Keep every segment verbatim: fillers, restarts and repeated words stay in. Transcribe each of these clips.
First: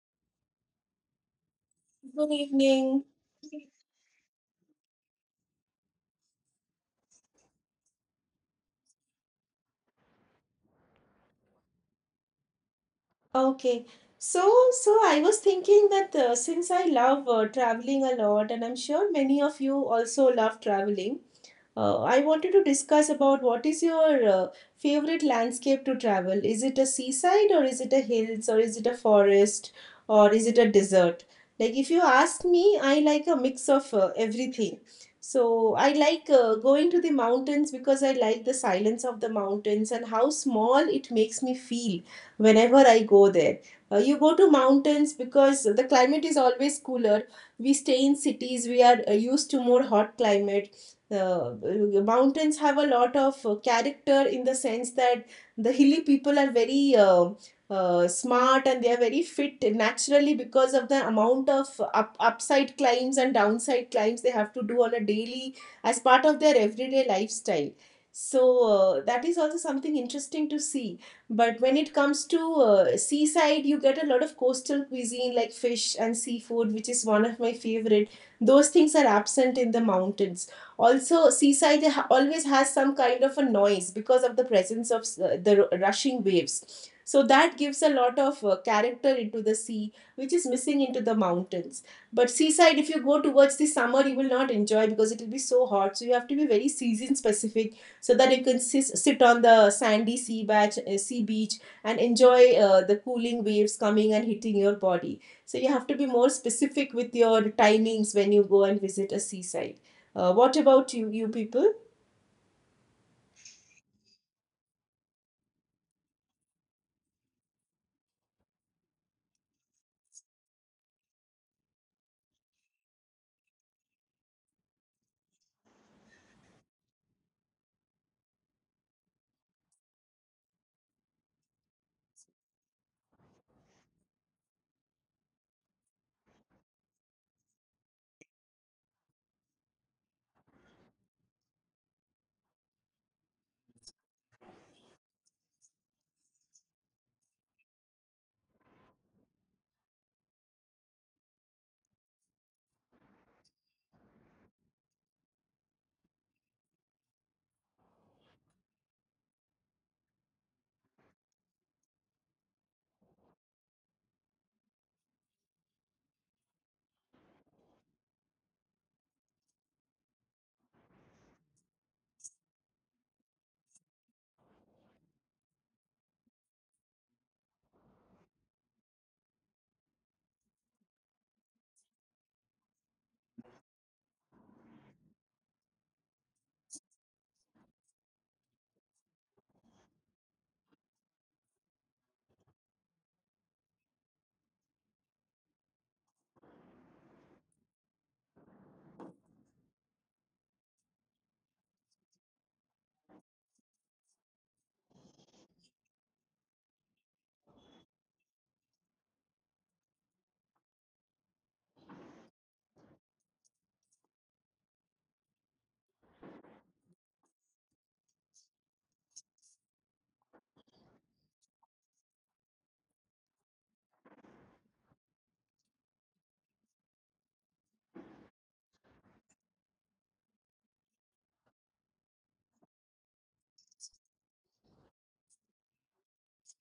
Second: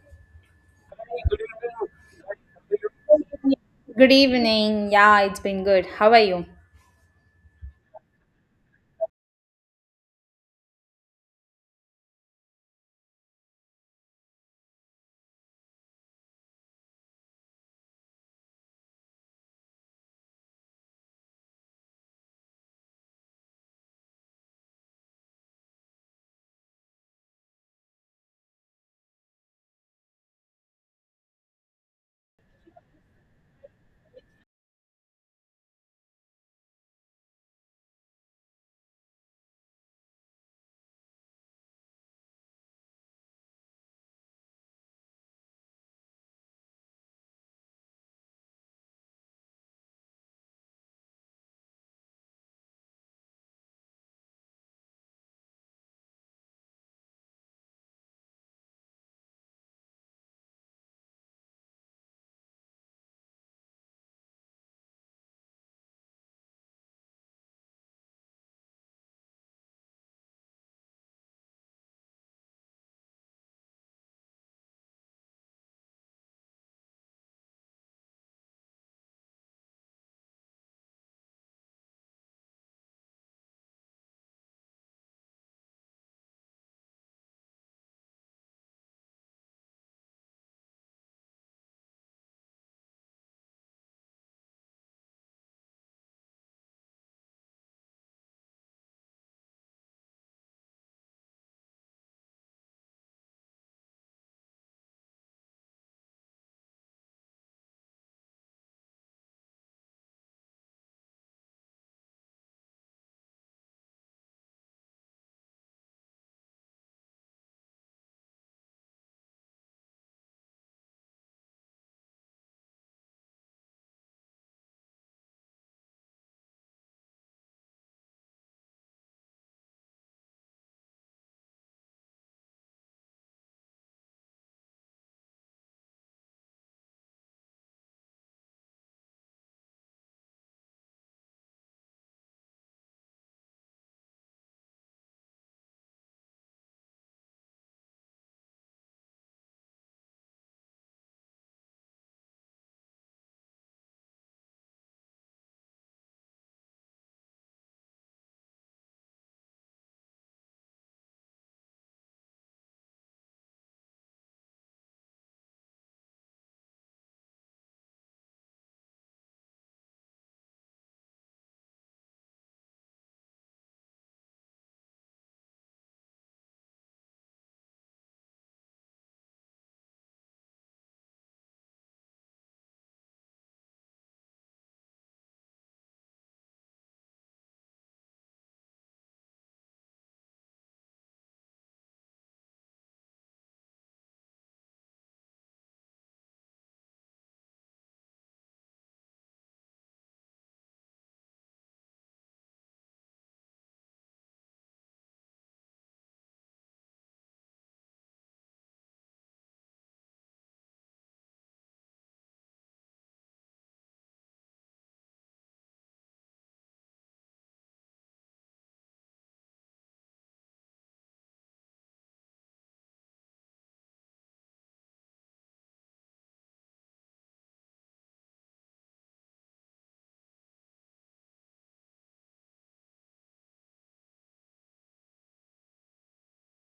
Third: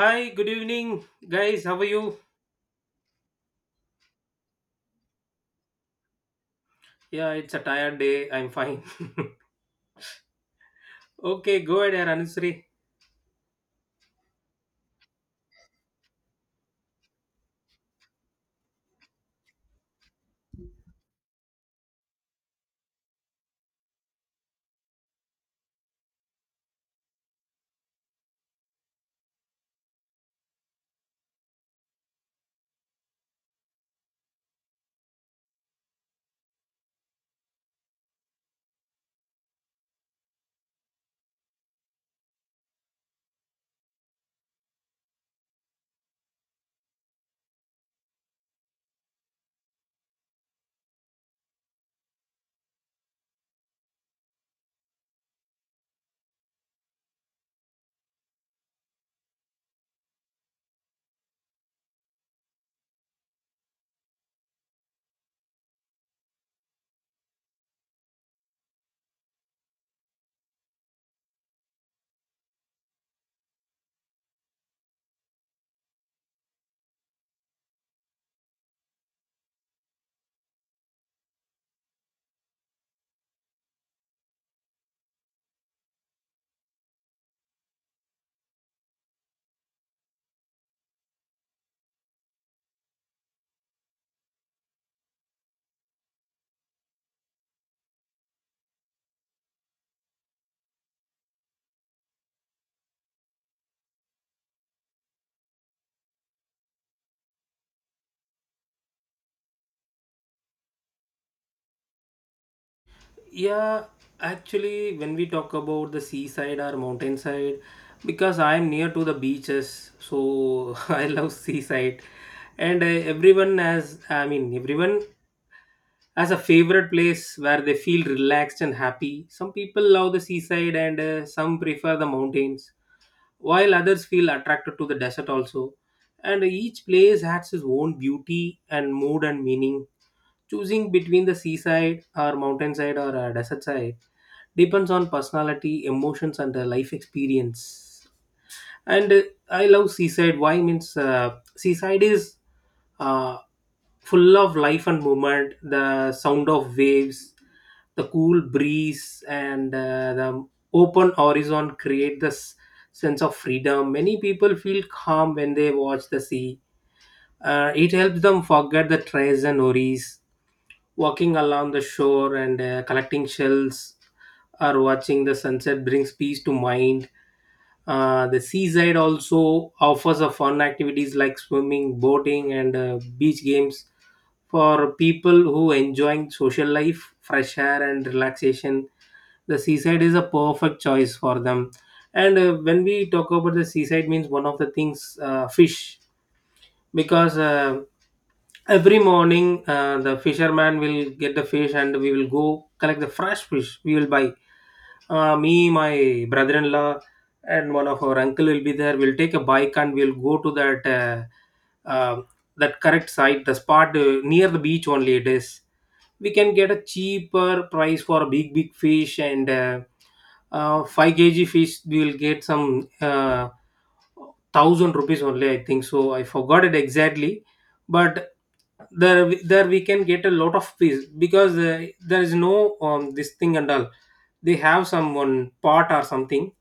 Hi, good evening, guys. How are you? Good evening. Good evening. Yeah, it's been good. How are you? Yeah, it's a tired day. I'm fine. Okay, go ahead, Anusri. Okay. So, so I was thinking that uh, since I love uh, traveling a lot, and I'm sure many of you also love traveling. Uh, I wanted to discuss about what is your uh, favorite landscape to travel. Is it a seaside or is it a hills or is it a forest or is it a desert? Like if you ask me, I like a mix of uh, everything. So I like uh, going to the mountains because I like the silence of the mountains and how small it makes me feel whenever I go there. Uh, you go to mountains because the climate is always cooler. We stay in cities, we are uh, used to more hot climate. The uh, mountains have a lot of uh, character in the sense that the hilly people are very uh, uh, smart, and they are very fit naturally because of the amount of up, upside climbs and downside climbs they have to do on a daily as part of their everyday lifestyle. So uh, that is also something interesting to see. But when it comes to uh, seaside, you get a lot of coastal cuisine like fish and seafood, which is one of my favorite. Those things are absent in the mountains. Also, seaside always has some kind of a noise because of the presence of uh, the rushing waves. So that gives a lot of uh, character into the sea, which is missing into the mountains. But seaside, if you go towards the summer, you will not enjoy because it will be so hot. So you have to be very season specific so that you can sis- sit on the sandy sea beach, uh, sea beach, and enjoy uh, the cooling waves coming and hitting your body. So you have to be more specific with your timings when you go and visit a seaside. Uh, what about you, you people? Yeah, actually, when we talk about the seaside or mountainside, because I'm near to the beaches, so I love seaside, and uh, everyone has, I mean, everyone has a favorite place where they feel relaxed and happy. Some people love the seaside, and uh, some prefer the mountains while others feel attracted to the desert also. And each place has its own beauty and mood and meaning. Choosing between the seaside or mountainside or a desert side depends on personality, emotions, and the life experience. And uh, I love seaside. Why means uh, seaside is uh, full of life and movement, the sound of waves, the cool breeze, and uh, the open horizon create this sense of freedom. Many people feel calm when they watch the sea. Uh, it helps them forget the stress and worries. Walking along the shore and uh, collecting shells or watching the sunset brings peace to mind. Uh, the seaside also offers a fun activities like swimming, boating, and uh, beach games for people who enjoying social life, fresh air, and relaxation. The seaside is a perfect choice for them. And uh, when we talk about the seaside, means one of the things uh, fish, because uh, every morning uh, the fisherman will get the fish and we will go collect the fresh fish we will buy. Uh, me, my brother-in-law, and one of our uncle will be there. We'll take a bike and we'll go to that uh, uh, that correct site, the spot uh, near the beach only it is. We can get a cheaper price for big big fish and uh, uh, five k g fish we will get some uh, thousand rupees only. I think so, I forgot it exactly. But there there we can get a lot of fish because uh, there is no um, this thing and all. They have some one pot or something.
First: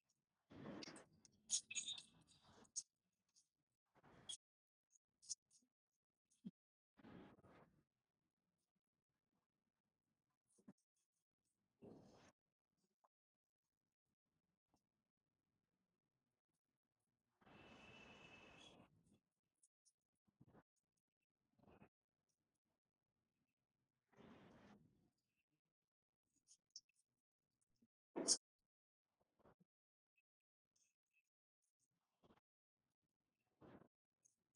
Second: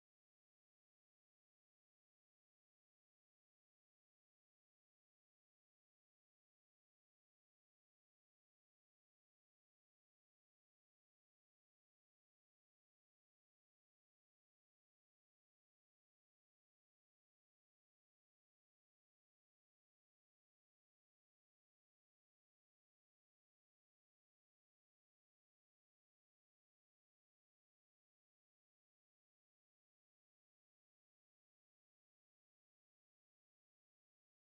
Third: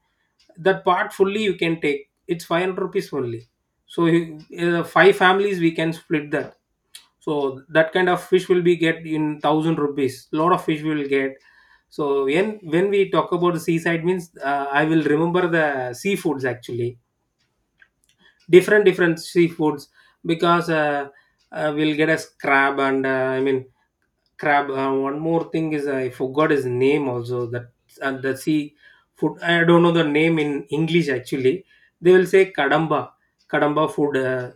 That part fully you can take. It's five hundred rupees only, so you- uh, five families we can split that, so that kind of fish will be get in thousand rupees. Lot of fish we will get. So when when we talk about the seaside means uh, I will remember the seafoods actually. Different different seafoods. Because uh, uh, we'll get a crab and uh, I mean crab. Uh, one more thing is I forgot his name also. That and the sea food. I don't know the name in English actually. They will say kadamba. Kadamba food. uh,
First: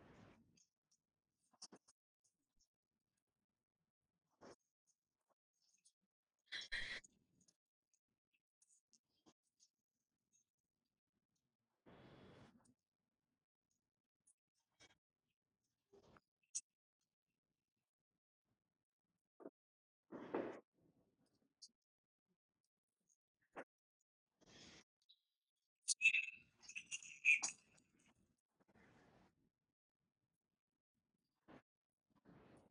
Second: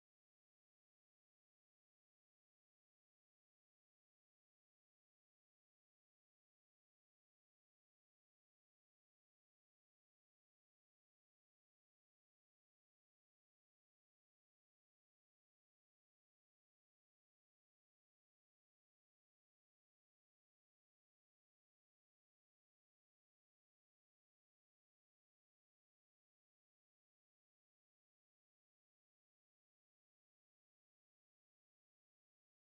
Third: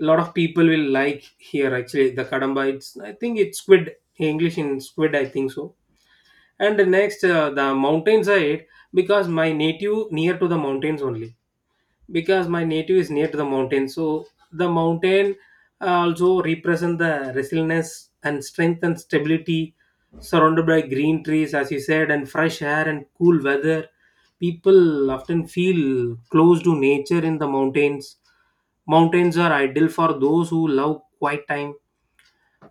A lot of people will like here actually the kadamba. It's, I think it's squid. English in squid, I think so. And the next uh, the mountain side, because my native near to the mountains only. Because my native is near to the mountain, so the mountain uh, also represent the resilience and strength and stability, surrounded by green trees, as you said, and fresh air and cool weather. People often feel close to nature in the mountains. Mountains are ideal for those who love quiet time,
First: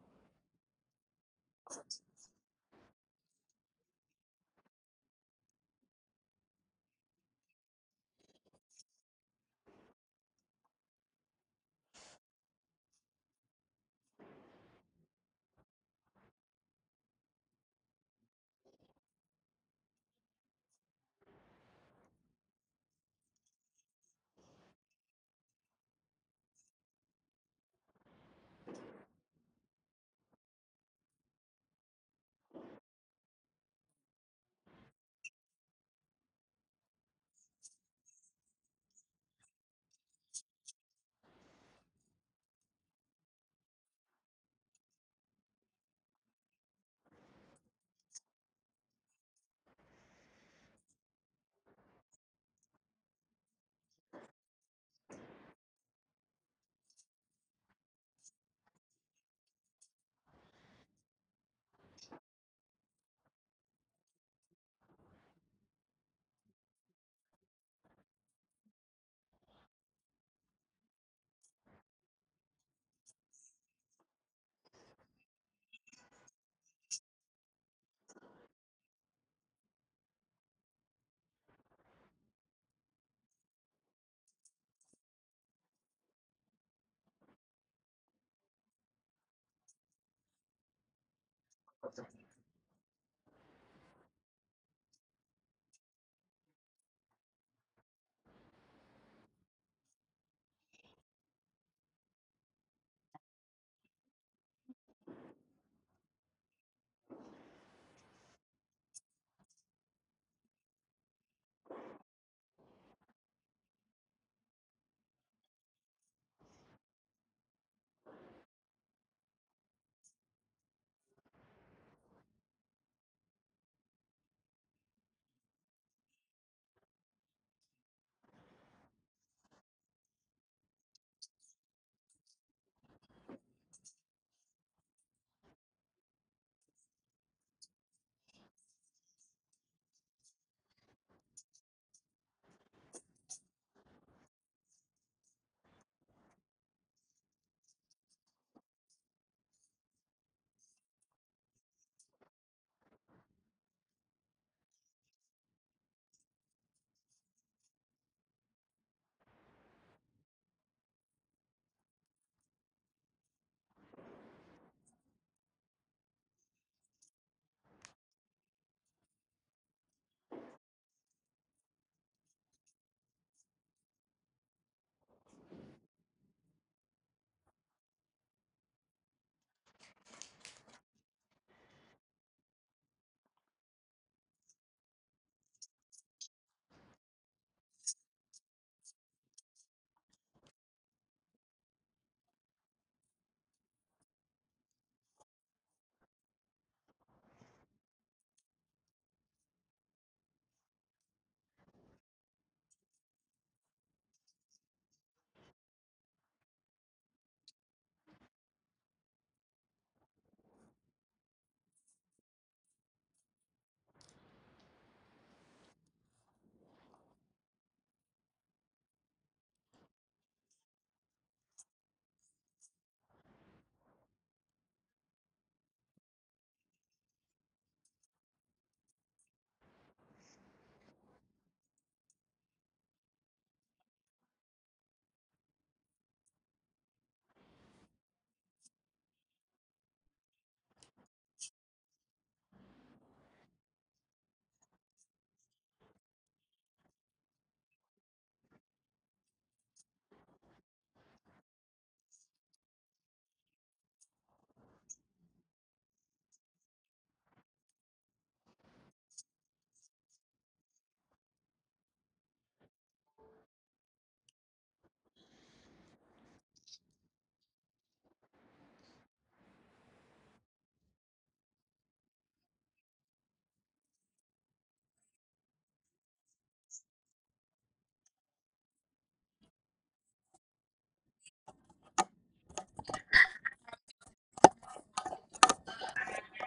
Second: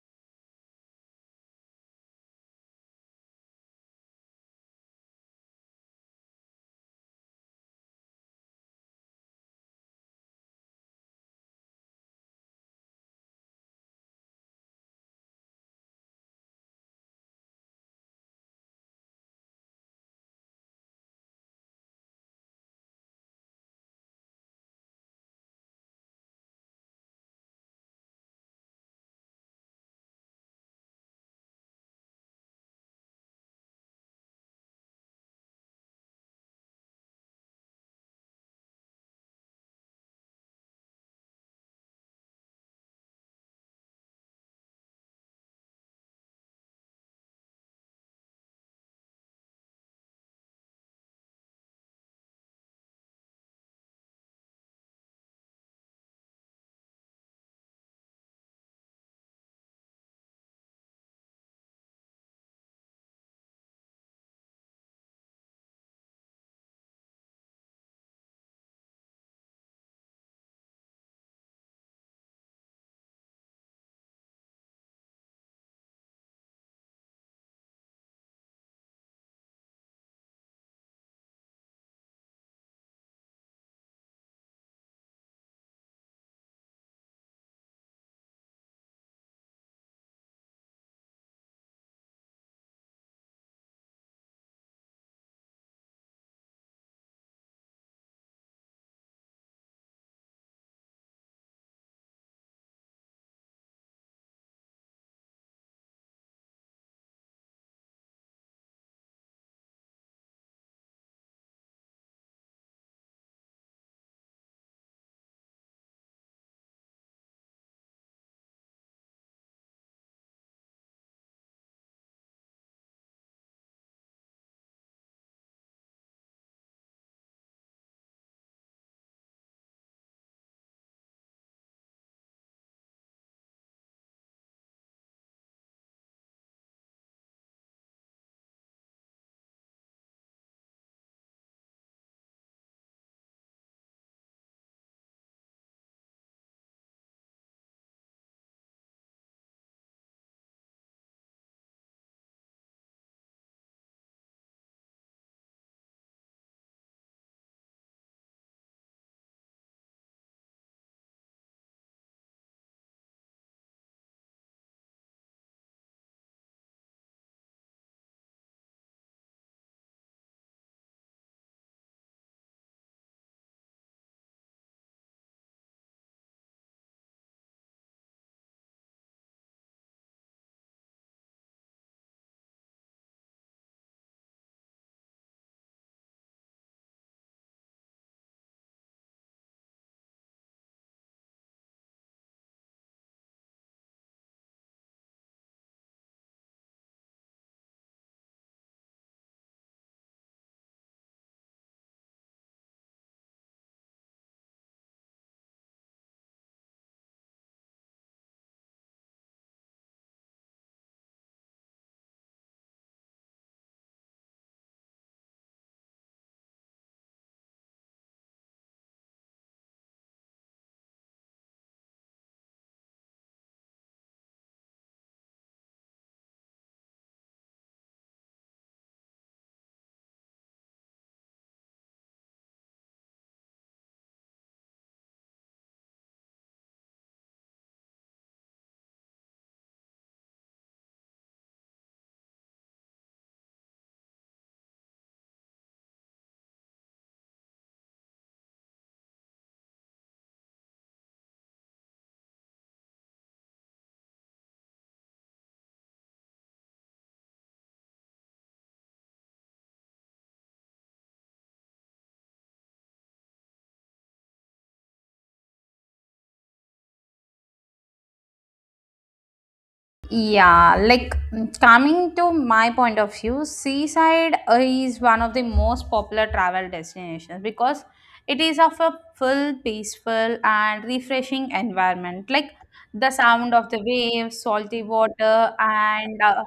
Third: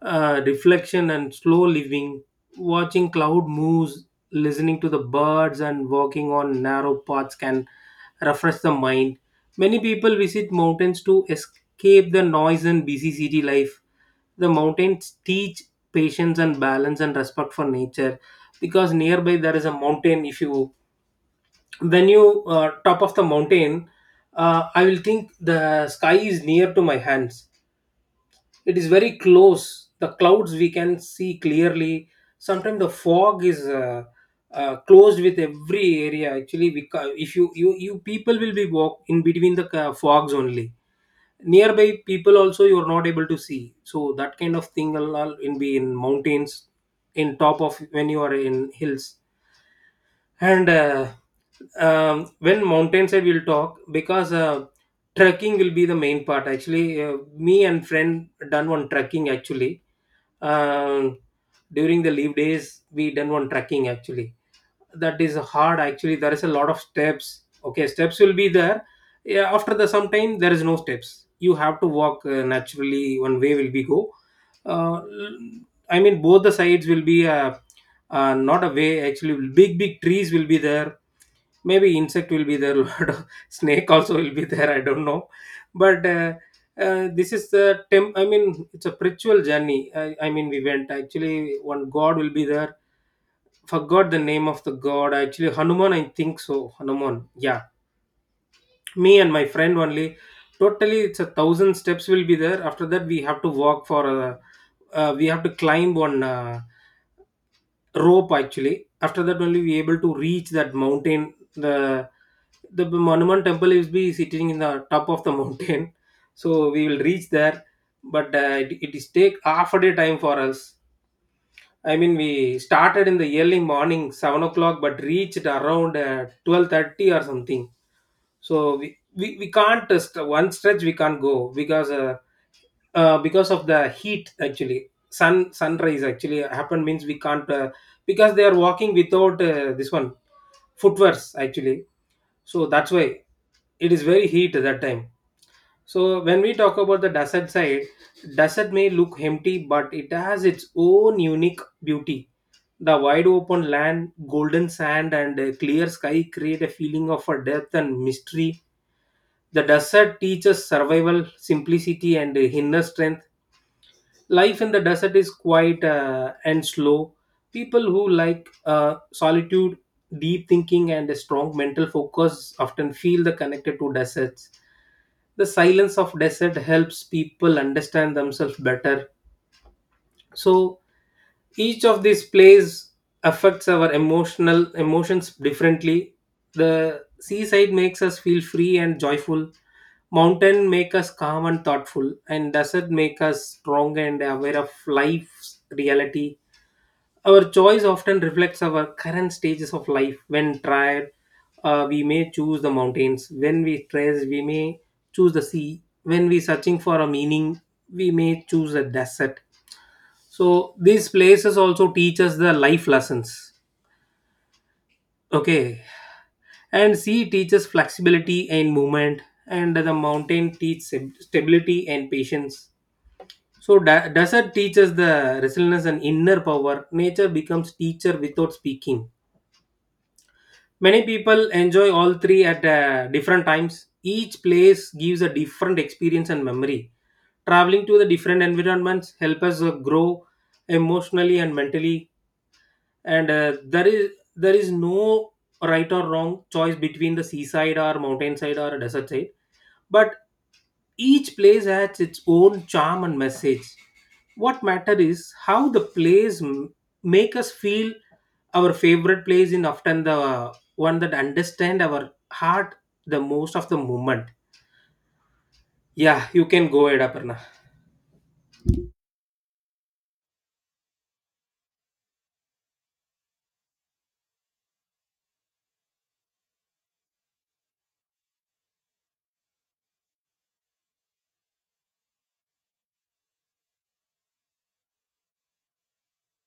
uh, reflection, and slow living. Watching cloud moves, listening to the birds, and walking on narrow paths can refresh the mind. Many people visit mountains to escape the noise and busy city life. The mountains teach patience and balance and respect for nature. Because nearby there is a mountain. If you, when you uh, top of the mountain, uh, I will think the sky is near to my hands. It is very close. The clouds we can see clearly. Sometimes the fog is uh, uh, closed with every area actually. We, ca- if you, you you people will be walk in between the ca- fogs only. Nearby people also you are not able to see, so that kind of thing will all in be in mountains. In top of when you are in hills. And uh, um, when mountainside we'll talk, because uh, trekking will be the main part actually. Uh, me and friend done one trekking actually. um, During the leave days we done one trekking actually. That is hard actually. There is a lot of steps, okay, steps will be there. Yeah, after the some time there is no steps, you have to walk uh, naturally. One way will be go. uh, I mean, both the sides will be uh, uh, not a way. Actually, big big trees will be there. Maybe insect will be there. Lot of snake also will be there. I don't know, but uh, uh, this is the temp. I mean, it's a spiritual journey. I, I mean, we went actually. One god will be there. Forgot the name of the god. Actually, Hanuman, I think so. Hanuman. Yeah, me and my friend only. Totally, it's a thousand steps will be there. After that, we have to walk for a. Uh, we have to climb one. Uh, rope actually, after that only we able to reach that mountain. The the monument temple is be sitting in the top of the mountain. So we will reach there. But uh, it, it is take half a day time for us. I mean, we started in the early morning seven o'clock but reached around uh, twelve thirty or something. So we, we, we can't uh, st- one stretch we can't go because uh, uh, because of the heat actually. Sun sunrise actually happened means we can't uh, because they are walking without uh, this one footwears actually. So that's why it is very heat at that time. So when we talk about the desert side, desert may look empty but it has its own unique beauty. The wide open land, golden sand, and a clear sky create a feeling of a depth and mystery. The desert teaches survival, simplicity, and inner strength. Life in the desert is quiet uh, and slow. People who like uh, solitude, deep thinking, and a strong mental focus often feel the connected to deserts. The silence of desert helps people understand themselves better. So each of these plays affects our emotional emotions differently. The seaside makes us feel free and joyful. Mountain make us calm and thoughtful, and desert make us strong and aware of life's reality. Our choice often reflects our current stages of life. When tired, uh, we may choose the mountains. When we stress we may choose the sea. When we searching for a meaning, we may choose a desert. So these places also teach us the life lessons. Okay. And sea teaches flexibility and movement, and the mountain teaches stab- stability and patience. So da- desert teaches the resilience and inner power. Nature becomes teacher without speaking. Many people enjoy all three at uh, different times. Each place gives a different experience and memory. Traveling to the different environments help us uh, grow emotionally and mentally. And uh, there is, there is no right or wrong choice between the seaside or mountainside or desert side. But each place has its own charm and message. What matter is how the place m- make us feel. Our favorite place in often the one that understand our heart the most of the moment. Yeah, you can go ahead, Aparna. Yeah, like mm, coming to my point of view, seaside uh, is one of the most popular travel destinations because it is of a full, peaceful, and refreshing environment. Like the sound of the waves, salty water, and uh,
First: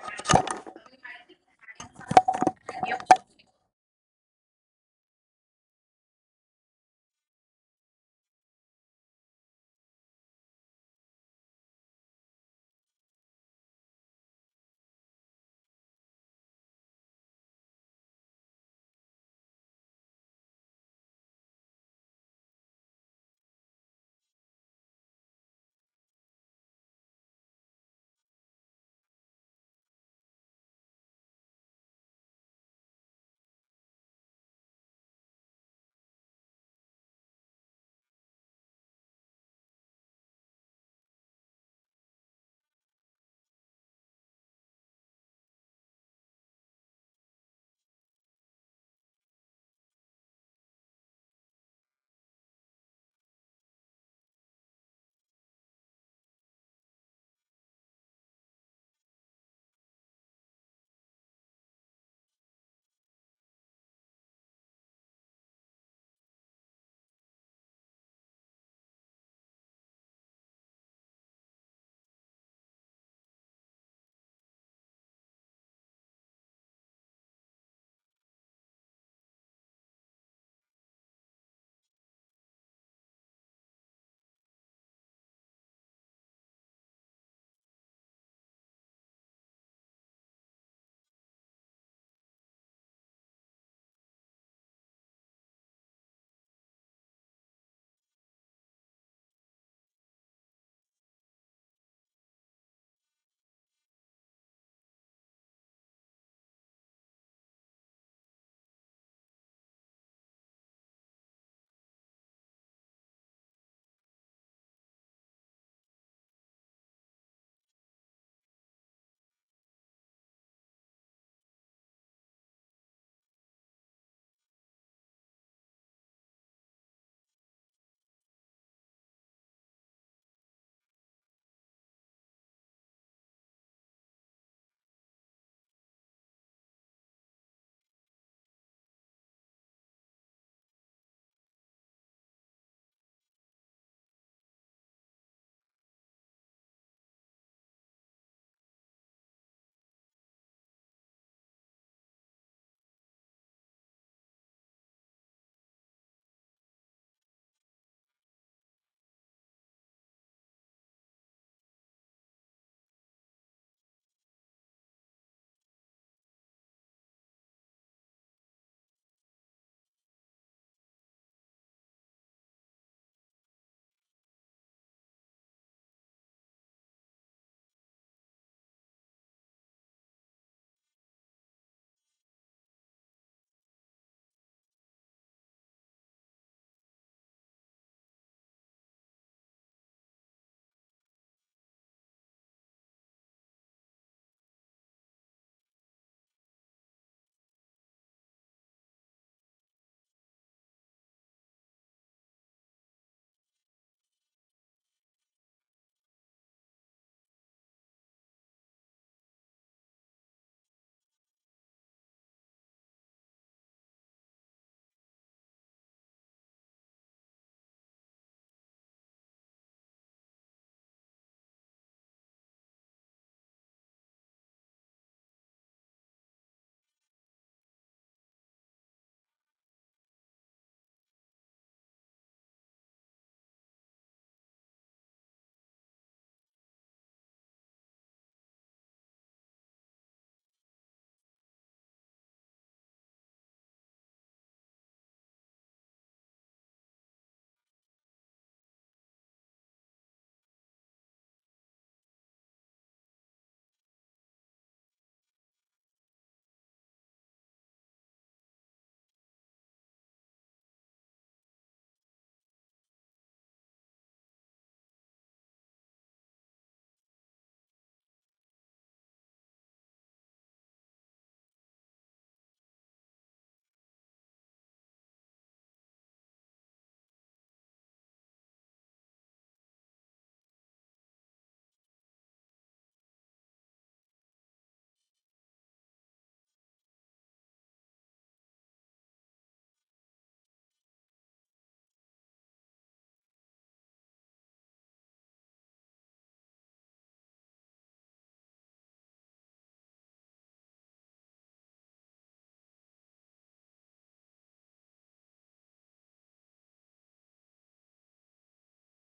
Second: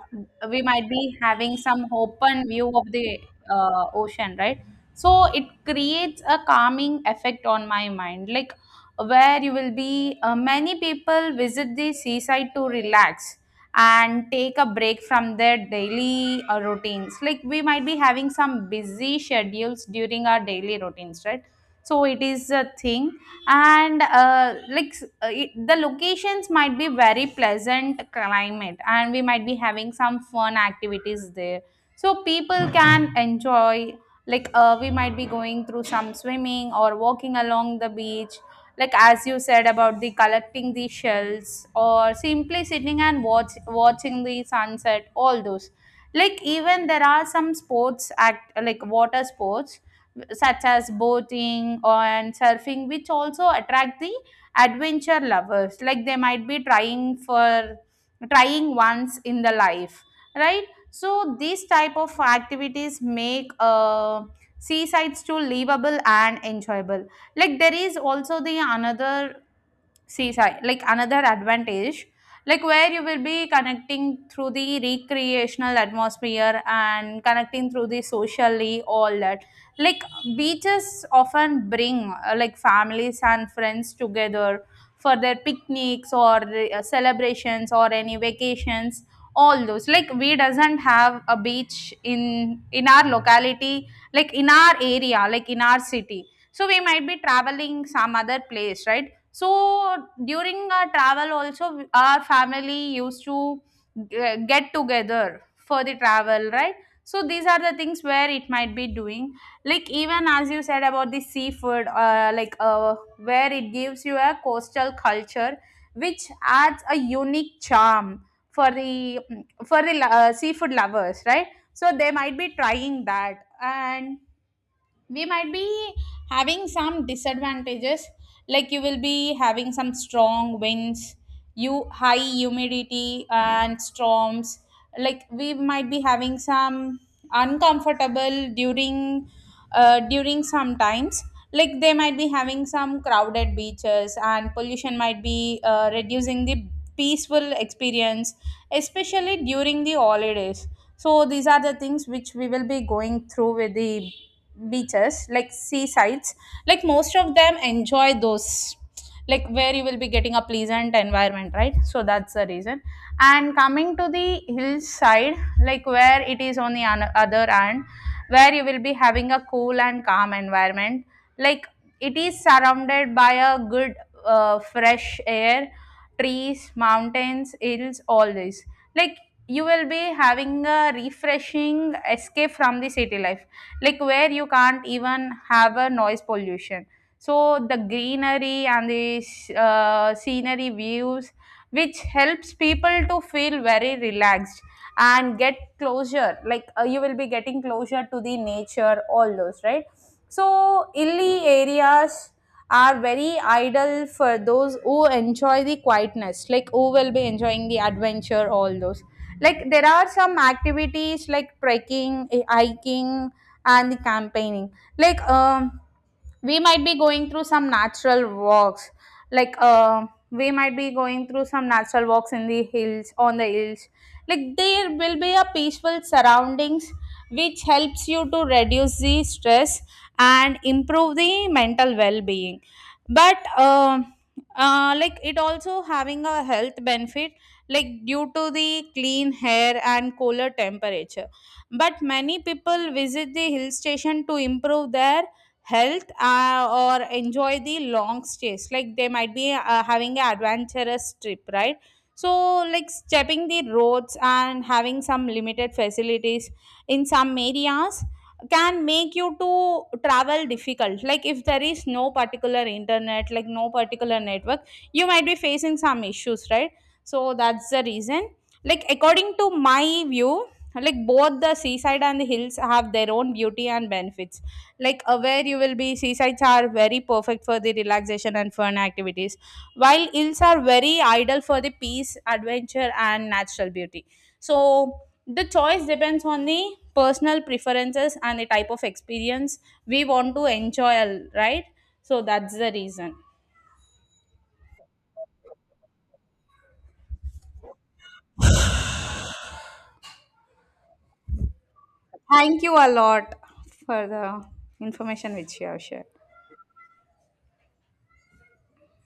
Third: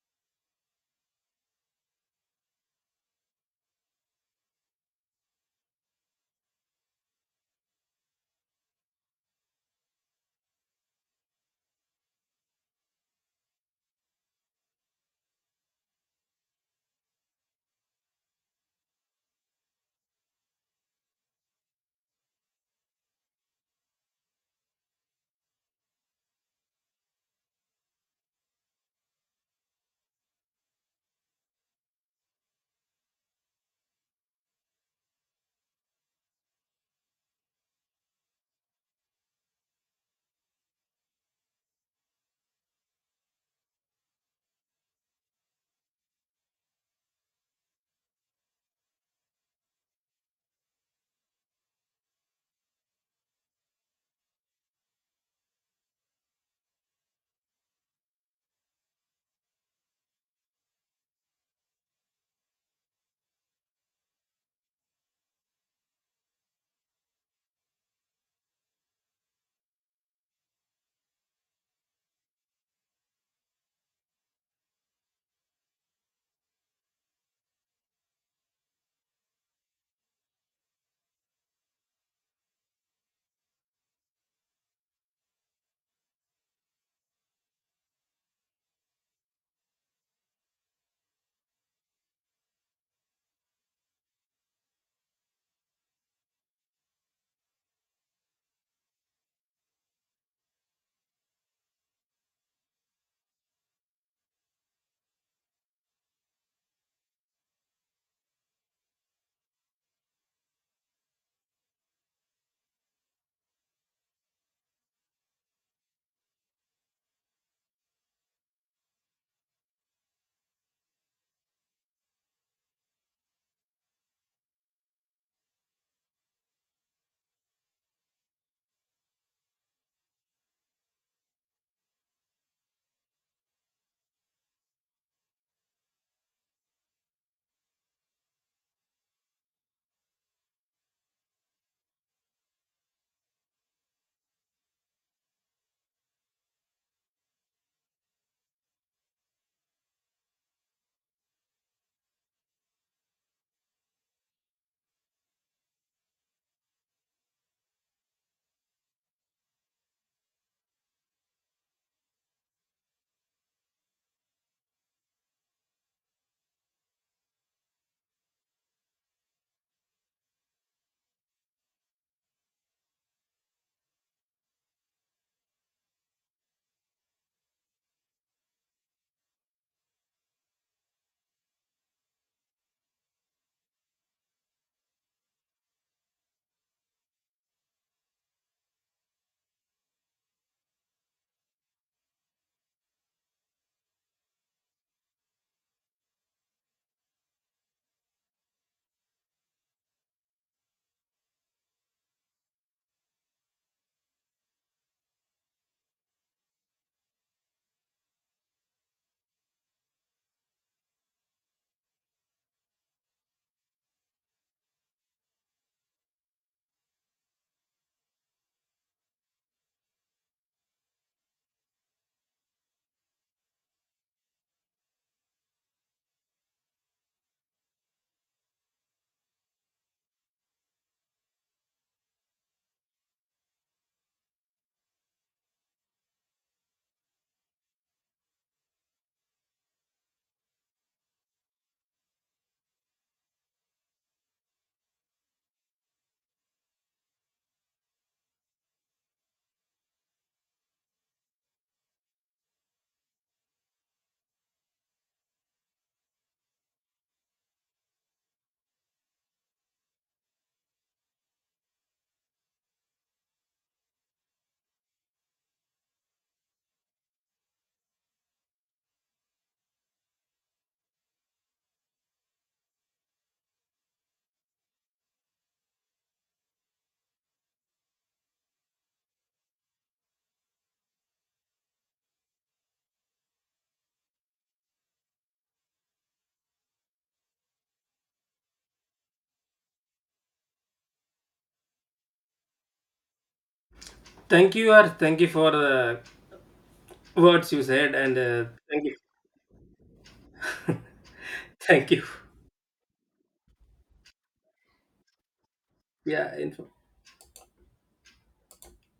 we might be having some open view of the uh, ocean, right? So it creates a calming effect on my mind. Like where you will be, uh, many people visit the seaside to relax and take a break from their daily uh, routines, like we might be having some busy schedules during our daily routines, right? So it is a thing. And uh, like s- uh, it, the locations might be very pleasant climate and we might be having some fun activities there, so people can enjoy. Like uh, we might be going through some swimming or walking along the beach, like as you said about the collecting the shells or simply sitting and watch watching the sunset, all those. Like even there are some sports, act like water sports such as boating and surfing, which also attract the adventure lovers, like they might be trying for trying once in the life, right? So these type of activities make uh, seasides too livable and enjoyable. Like there is also the another seaside, like another advantage, like where you will be connecting through the recreational atmosphere and connecting through the socially all that. Like beaches often bring uh, like families and friends together for their picnics or uh, celebrations or any vacations, all those. Like we doesn't have a beach in in our locality, like in our area, like in our city, so we might be traveling some other place, right? So during our travel also our family used to ge- get together for the travel, right? So these are the things where it might be doing. Like even as you said about the seafood, uh, like uh, where it gives you a coastal culture, which adds a unique charm for the for the uh, seafood lovers, right? So they might be trying that. And we might be having some disadvantages, like you will be having some strong winds, you high humidity and storms. Like we might be having some uncomfortable during uh, during some times, like they might be having some crowded beaches and pollution might be uh, reducing the peaceful experience, especially during the holidays. So these are the things which we will be going through with the beaches, like seasides. Like most of them enjoy those, like where you will be getting a pleasant environment, right? So that's the reason. And coming to the hillside, like where it is on the an- other hand, where you will be having a cool and calm environment. Like it is surrounded by a good uh, fresh air, trees, mountains, hills, all this. Like you will be having a refreshing escape from the city life, like where you can't even have a noise pollution. So the greenery and the uh, scenery views, which helps people to feel very relaxed and get closure, like uh, you will be getting closure to the nature, all those, right? So hilly areas are very ideal for those who enjoy the quietness, like who will be enjoying the adventure, all those. Like there are some activities like trekking, eh, hiking, and the campaigning. Like um we might be going through some natural walks, like uh, we might be going through some natural walks in the hills, on the hills. Like there will be a peaceful surroundings, which helps you to reduce the stress and improve the mental well-being. But uh, uh, like it also having a health benefit, like due to the clean air and cooler temperature. But many people visit the hill station to improve their health uh, or enjoy the long stays, like they might be uh, having an adventurous trip, right? So like stepping the roads and having some limited facilities in some areas can make you to travel difficult, like if there is no particular internet, like no particular network, you might be facing some issues, right? So that's the reason. Like according to my view, like both the seaside and the hills have their own beauty and benefits. Like uh, where you will be, seasides are very perfect for the relaxation and fun activities, while hills are very ideal for the peace, adventure, and natural beauty. So the choice depends on the personal preferences and the type of experience we want to enjoy, right? So that's the reason. Thank you, or thank you for the words you said, and uh, thank you. Thank you. Thank you a lot for the information which you have shared. Yeah, info.